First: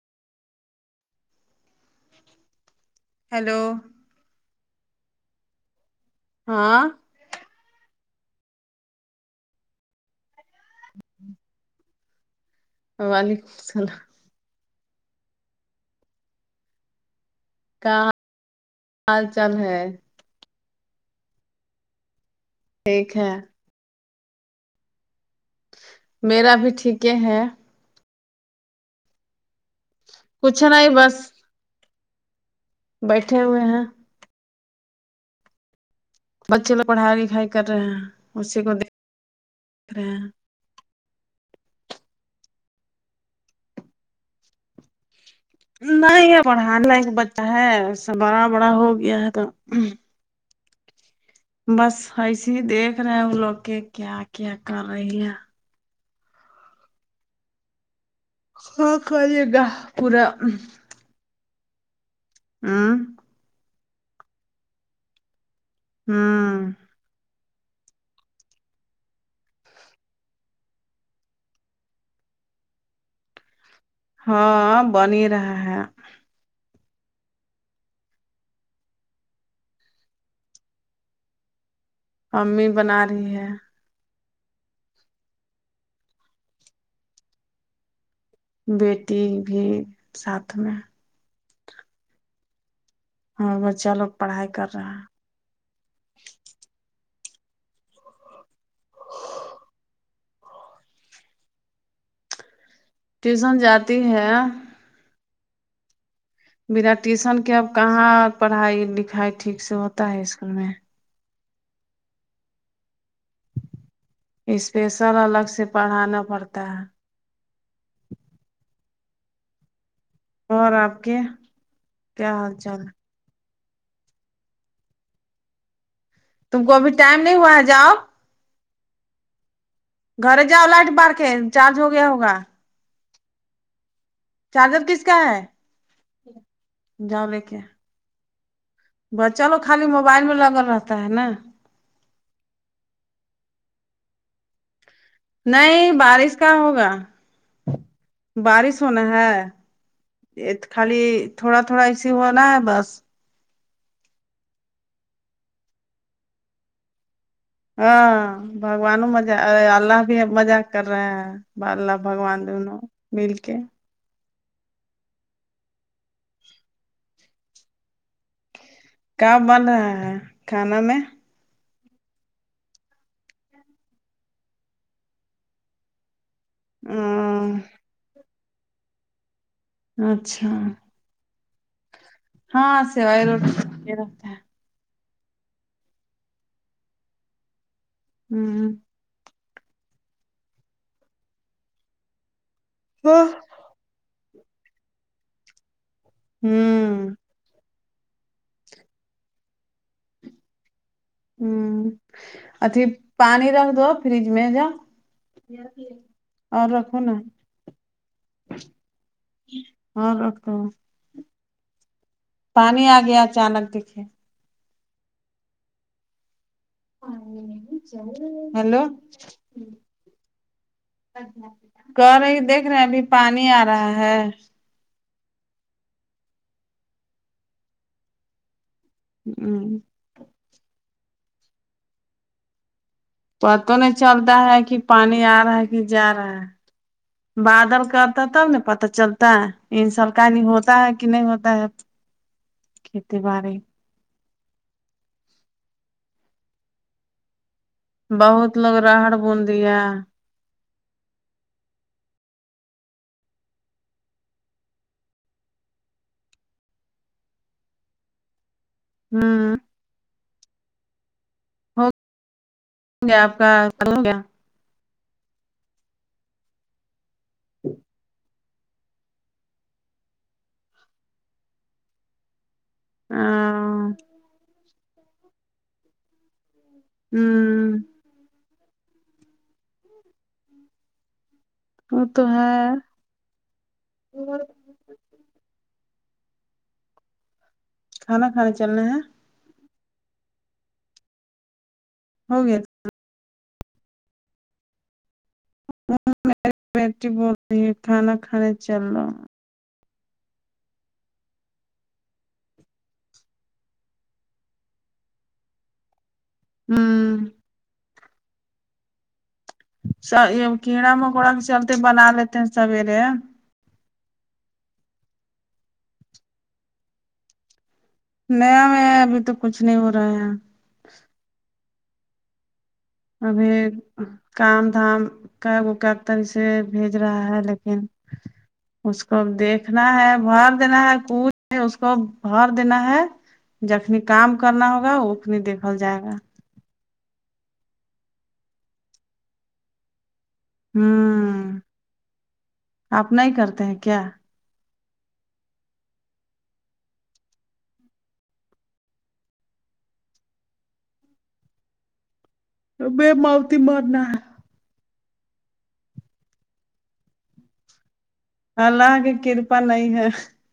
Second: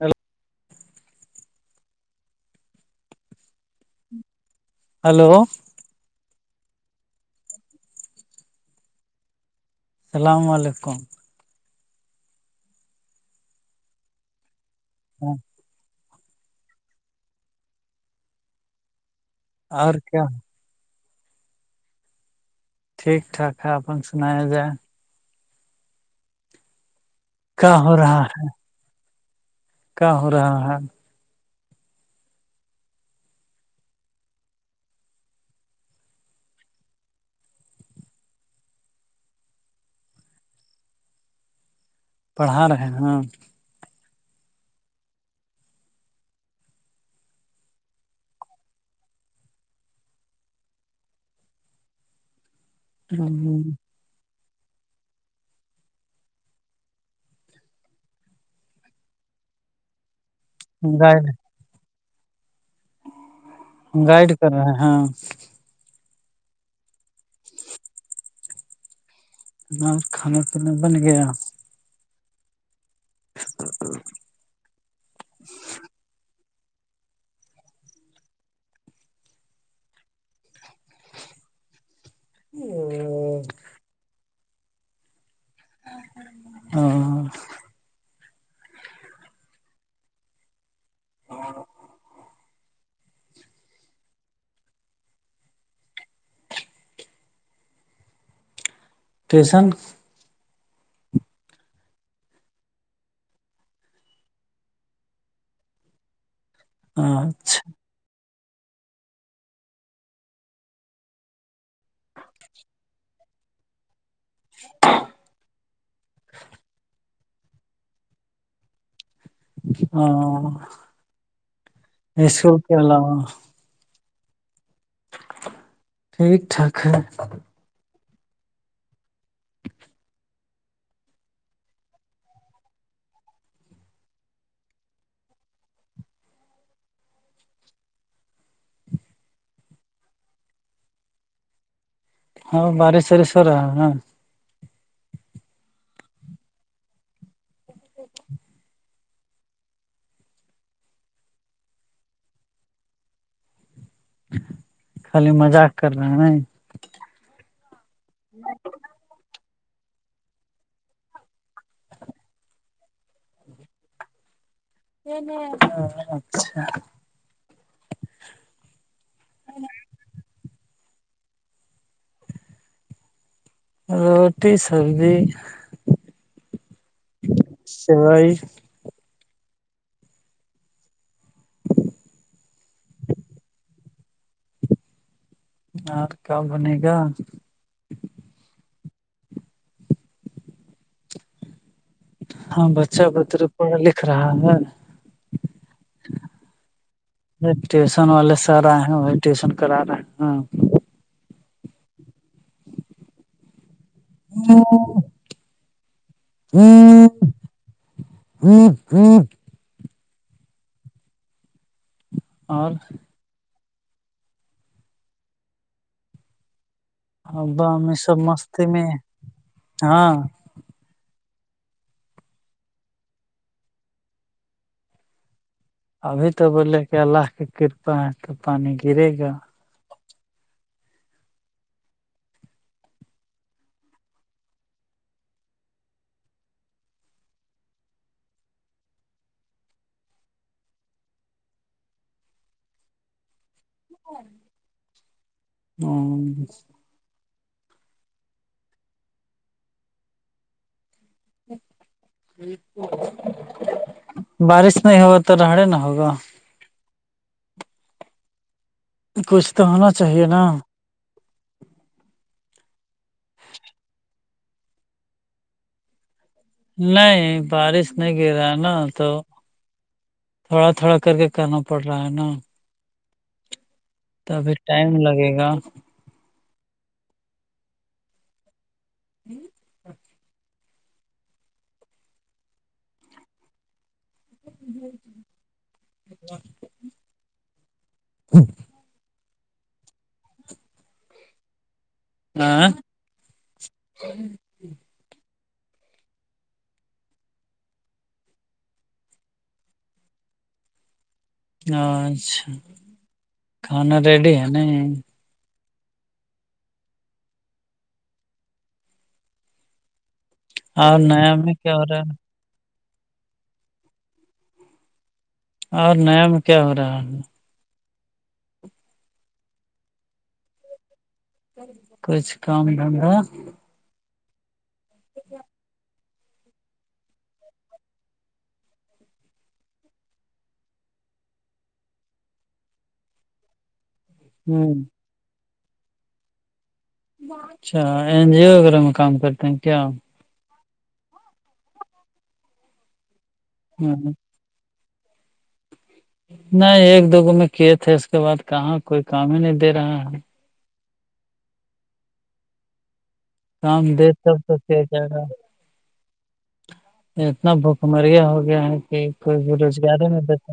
Hello hello hello ہاں السلام علیکم وعلیکم السلام ہاں کہاں حال چال ہے اور کیا ٹھیک ٹاک ہے اپ سنایا جائے میرا بھی ٹھیک ہیں کیا ہو رہا ہے کا ہو رہا کچھ ہے نہیں بس بیٹھے ہوئے ہیں بچے لو پڑھائی لکھائی کر رہے ہیں اسی کو [unintelligible] پڑھا رہے ہے نہیں یہ پڑھانا ایک بچہ ہے اس بڑا بڑا ہو گیا ہے تو بس ایسے ہی دیکھ رہے ہیں وہ لوگ کے کیا کیا کر رہی ہے ہاں کال گاہ پورا جائے ہوں گائیڈ کر رہے ہیں ہاں ہاں ہم کھانا پینا بن گیا ہاں بنی رہا ہے امی بنا رہی ہے ہ بیٹی بھی ساتھ میں اور ہاں بچہ لوگ پڑھائی کر رہا ہے ٹیشن ٹیوشن جاتی ہے بنا ٹیوشن کے اچھا اب کہاں پڑھائی لکھائی ٹھیک سے ہوتا ہے اسکول میں اسپیشل الگ سے پڑھانا پڑتا ہے ہاں اور آپ کے یہ سو حال چال کیا ہے؟ ل ٹھیک تم کو ٹھاک ابھی ہے ٹائم نہیں ہوا ہے جاؤ گھر جاؤ لائٹ بار کے چارج ہو گیا ہوگا چارجر کس کا ہے جاؤ لے کے بچہ لوگ خالی موبائل میں لگل رہتا ہے نا ہاں بارش ساریش سرا ہاں نہیں بارش کا ہوگا بارش ہونا ہے یہ خالی تھوڑا تھوڑا ایسے ہونا ہے بس خالی مذاق کر رہا ہیں ن ہاں بم بھگوانوں مز اللہ بھی مزاق کر رہے ہیں اللہ بھگوان دونوں مل کے اچھا ک بن رہا ہے کھانا میں روٹی سبزی ہ سوائی اچھا ہاں سوائے روٹی رہتا ہے اور کیا بنے گا ہوں ہاں بچہ ہوں بتر پڑھ لکھ رہا ہے ٹیوشن والے سر آئے ہیں وہ ٹیوشن کرا رہے ہیں ہم ہوں اچھی پانی رکھ دو فریج میں جاؤ اور رکھو نا ہاں ہاں رگتا اور پانی آ گیا اچانک ابا امی سب مستی میں ہیلو ہیں؟ ہاں کر رہے دیکھ رہے ہیں ابھی پانی آ رہا ہے ابھی تو بولے کہ اللہ کی کرپا ہے تو پانی گرے گا ہ پتہ نہیں چلتا ہے کہ پانی آ رہا ہے کہ جا رہا ہے بادل کرتا تب ن پتا چلتا ہے ان سرکاری ہوتا ہے کہ نہیں ہوتا ہے کھیتی باڈی [unintelligible] ہا بہت لوگ راہڑ بوندی ہے بارش نہیں ہو تو رہڑے نہ ہوگا کچھ ہوں تو ہونا چاہیے نا ہو گیا آپکا ہوگیا نہیں بارش نہیں گرا نا تو تھوڑا تھوڑا کر کے کرنا پڑ رہا ہے نا ہاں تبھی ٹائم لگے گا ہمں [unintelligible] وہ تو ہے [unintelligible] کھانا کھانے چلنے ہیں ہو گیا ہاں میری بیٹی بول رہی ہے کھانا کھانے چلو ہاں اچھا کھانا ریڈی ہے نہیں ھم س یہ کیڑا اور مکوڑا نیا کے میں کیا چلتے ہو رہا بنا لیتے ہیں سویرے اور نیا میں کیا ہو رہا ہے نیا میں ابھی تو کچھ نہیں ہو رہا ہے کچھ کام دھندا [unintelligible] کام دھام کیا ہے وہ پیسے بھیج رہا ہے لیکن اس کو دیکھنا ہے بھر دینا ہے پوچھ اس کو بھر دینا ہے جخنی کام ہوں کرنا ہوگا اخنی دیکھل جائے گا اچھا این جی او وغیرہ میں کام کرتے ہیں کیا ہوں آپ نہیں کرتے ہیں ہ کیا نہیں ایک دوگو میں کھیت ہے اس کے بعد کہاں کوئی کام ہی نہیں دے رہا ہے [unintelligible] کام دے ہے [unintelligible] اتنا بھکمریا ہو گیا ہے اللہ کہ کی کوئی بے کرپا روزگاری ہے نہیں دیتا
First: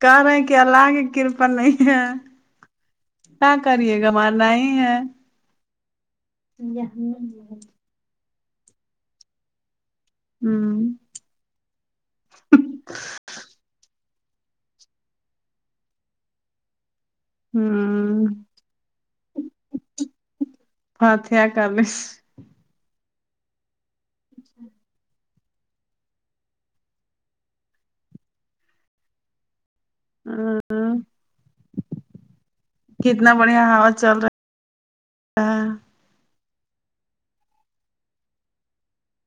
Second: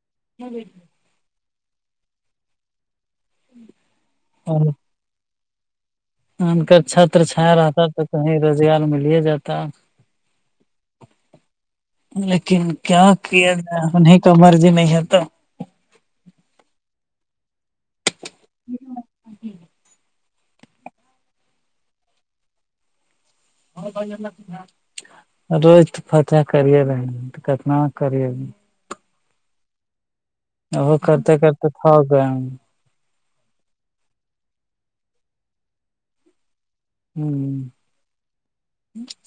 کہ رہے ہیں کہ اللہ کی کرپا نہیں ہے کیا کرے گا مارنا ہی ہے آ کر چھتر چھایا رہتا تو کہیں روزگار ملہی جاتا ہوں لیکن کیا کیا جائے انہیں تو مرضی نہیں ہے تو ہوں ہاں تھیا کرس [unintelligible] روز تو کتنا کری [unintelligible] ہاں ا وہ کرتے کرتے تھک گئے ہیں ہم کتنا بڑھیا ہوا چل رہا ہاں ہ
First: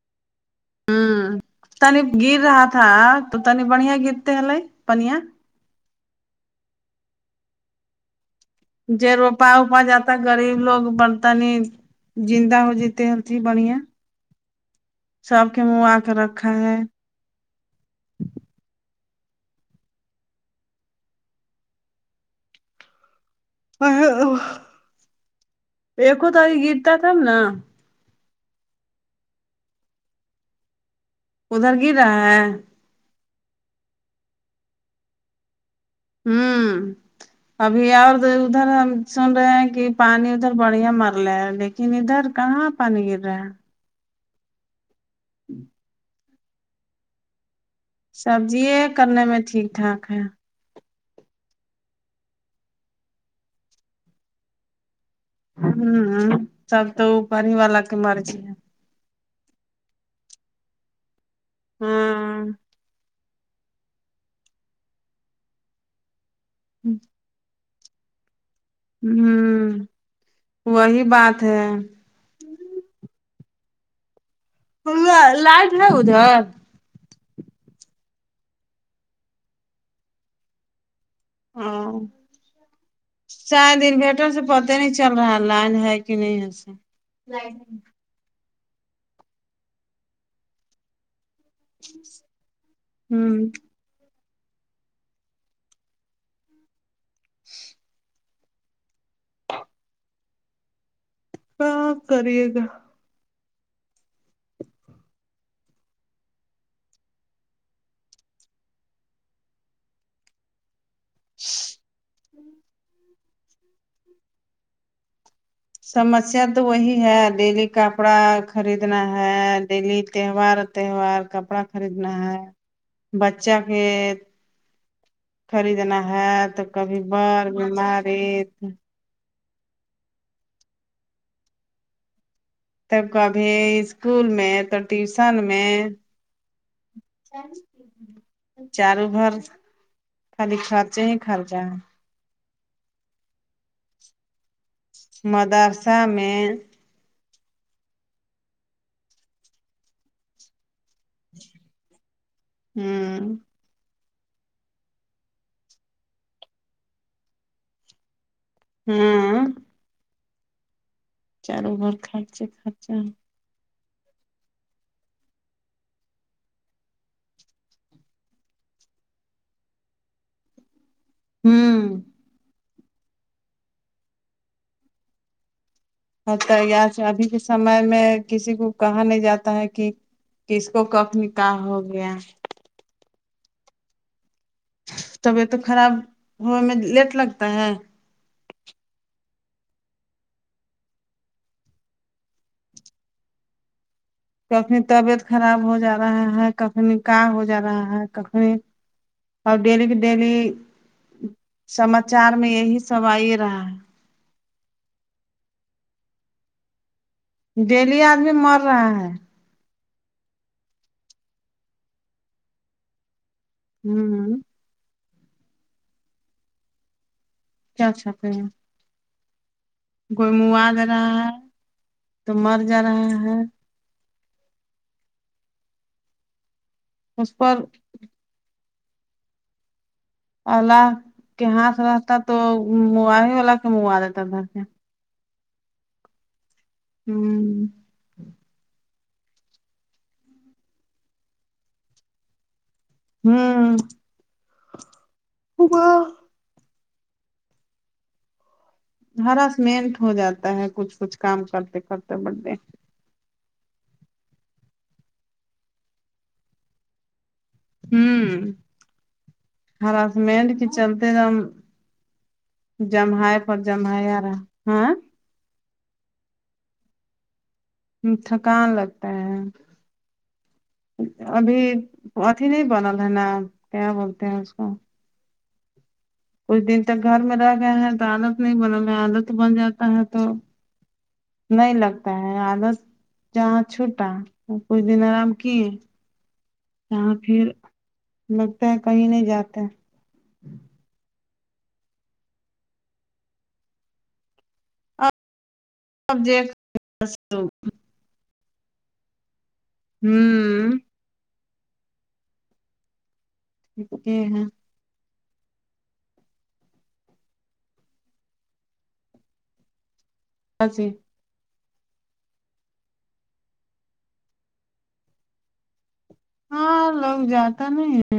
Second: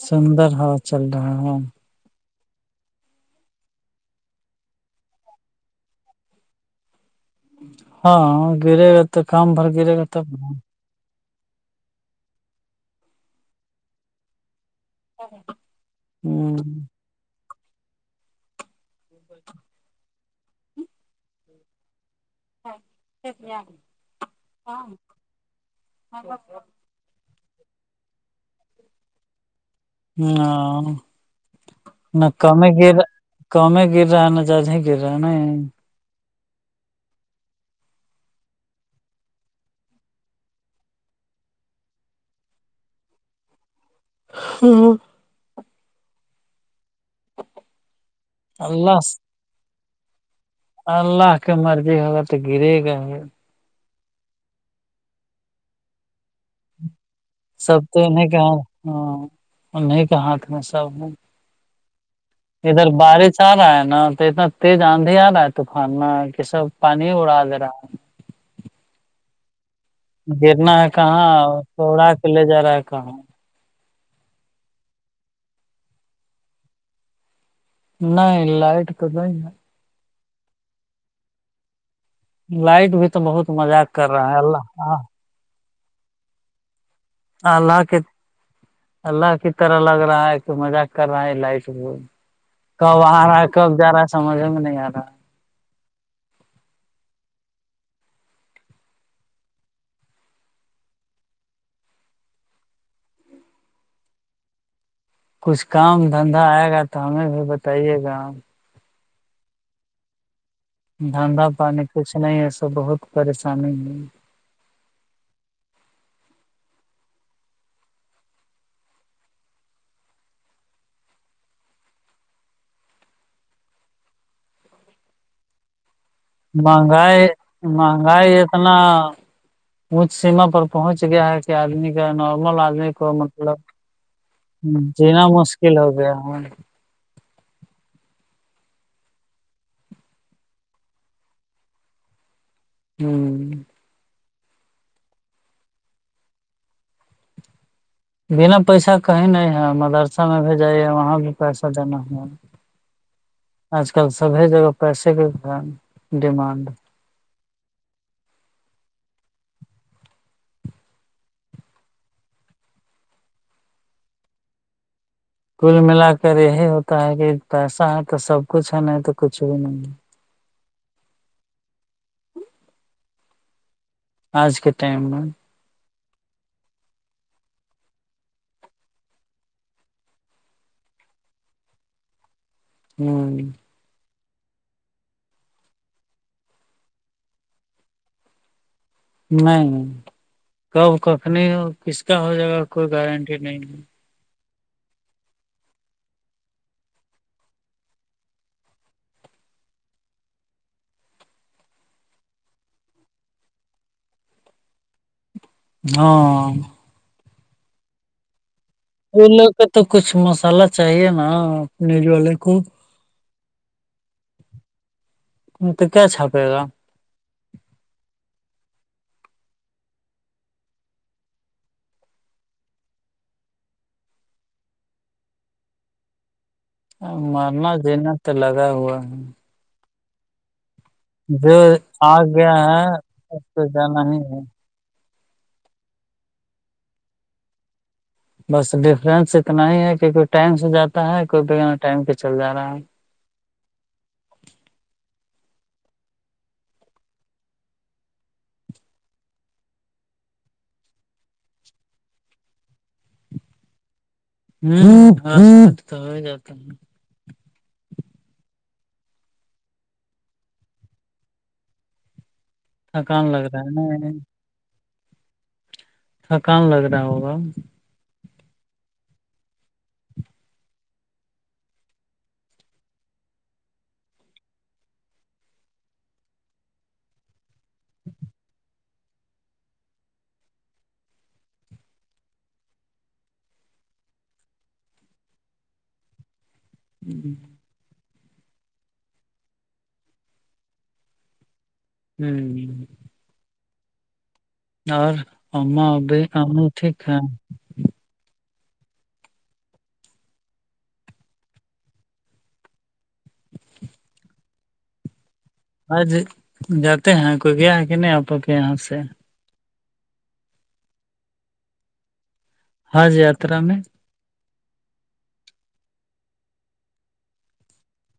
سندر ہو ہ تنی گر رہا تھا تو تنی بڑھیا گرتے ہلے پنیا ہاں گرے گا جے تو روپا کام بھر وپا گرے گا جاتا تب گغریب لوگ بن تنی زندہ ہو جتے حجی بڑیا سب کے موں آ کر رکھا ہے [inaudible] [unintelligible] [unintelligible] [unintelligible] رہا ہے [unintelligible] [unintelligible] ہوں ابھی اور ادھر ہم سن رہے ہیں کہ پانی ادھر بڑھیا مر [unintelligible] ادھر کہاں پانی گر رہا [unintelligible] [unintelligible] اللہ کرنے میں ٹھیک ٹھاک ہے اللہ کے مرضی ہوگا تو گرے گا ہی ہوں ں سب تو اوپر ہی سب والا کی تو انہیں مرضی کے ہے ہاں انہیں کے ہاتھ میں سب ہے ہاں ادھر بارش تیز آندھی آ رہا ہے طوفان میں کہ سب پانی ہی اڑا دے رہا ہے ہوں گرنا ہے وہی کہاں بات ہے اور [unintelligible] لے جا رہا ہے کہاں [unintelligible] نہیں لائٹ [unintelligible] ہاں ہے لائٹ بھی تو بہت شاید مزاق کر انوٹر رہا ہے سے پتہ نہیں اللہ چل رہا لائت ہے کیا [unintelligible] اللہ کے اللہ کی طرح لگ رہا ہے تو مزاق کر رہا ہے لائٹ کب آ ہوں رہا ہے کب جا رہا ہے سمجھ میں نہیں آ رہا [inaudible] ہاں کرئیگا کچھ کام دھندہ آئے گا تو ہمیں بھی بتائیے گا دھندہ پانی کچھ نہیں سو بہت پریشانی ہے سمسیا تو وہی ہے ڈیلی کپڑا خریدنا ہے ڈیلی تہوار کپڑا خریدنا ہے بچہ کے خریدنا ہے تو کبھی مہنگائی بر بیماری مہنگائی اتنا اونچ سیما پر پہنچ گیا ہے کہ آدمی کا نارمل ادمی تو کو کبھی مطلب اسکول میں تو جینا ٹیوشن مشکل ہو گیا ہے سال بھر خالی خرچے ہی خرچے ہیں ہوں مدرسہ میں بنا پیسہ کہیں نہیں ہے مدرسہ میں بھیجایے وہاں پیسہ دینا ہو ہوں آج کل سبھی جگہ پیسے کے ڈی ڈیمانڈ ہوں چاروں اورخرچہ خرچہ ہے کل ملا کر یہی ہوتا ہے کہ پیسہ ہے تو سب کچھ ہے نہیں تو کچھ بھی نہیں ہے ہوں آج کے ٹائم میں کسی کو کہا نہیں جاتا ہے کہ کس کو کب نکاح ہو گیا ہوں طبیعت تو خراب ہونے میں لیٹ لگتا ہے نہیں کب کس کا ہو جائے گا کوئی گارنٹی نہیں ہے کابھی طبیعت خراب ہو جا رہا ہے کابھی نکاہ ہو جا رہا ہے کابھی اور ڈلیی کو ڈلی سماچار میں یہی سب آئی رہا ہے ہاں ڈیلی آدمی مر رہا ہے کا تو کچھ مسالہ چاہیے نای والے کو ہوں تو کیا چھاپے گا کیاھا کر ہیں کوئی منو دے رہا ہے تو مر جا رہا ہے اس پر مرنا زینا تو لگا ہوا ہے اللہ کے جو ہاتھ آ رہتا تو گیا ہے م اس والا پہ کے منگوا جانا ہی دیتا ہے گھر سے ہوں بس ڈفرینس اتنا ہی ہے کہ کوئی ٹائم سے جاتا ہے کوئی با ٹائم پہ چل جا رہا ہے ہوں وہ کا ہراس منٹ ہو جاتا ہے کچھ کچھ کام کرتے کرتے بڑے [unintelligible] ہوں ہرسمٹ کی چلتے تھا ہم تھکان جمائے لگ پہ رہا ہے جمائے نا یارا ہاں تھکان لگ رہا ہوگا تھکان لگتا ہے ابھی اھی نہیں بنل ہے نا کیا بولتے ہیں اس کو کچھ دن تک گھر میں رہ گیا ہیں تو عالت نہیں بنا میں عالت بن جاتا ہے تو نہیں لگتا ہے آالس جہاں چھوٹا کچھ دن آرام کیے جاں پھر لگتا ہے کہیں نہیں جاتے ہیں ہوں اور ابھی اب دیکھ ہم ٹھیک ہیں ہوں [unintelligible] آج جاتے ہیں کوئی گیا ہے کہ نہیں آپ کے یہاں سے [unintelligible] ہاں ج یاترا میں ہاں لوگ جاتا نہیں ہے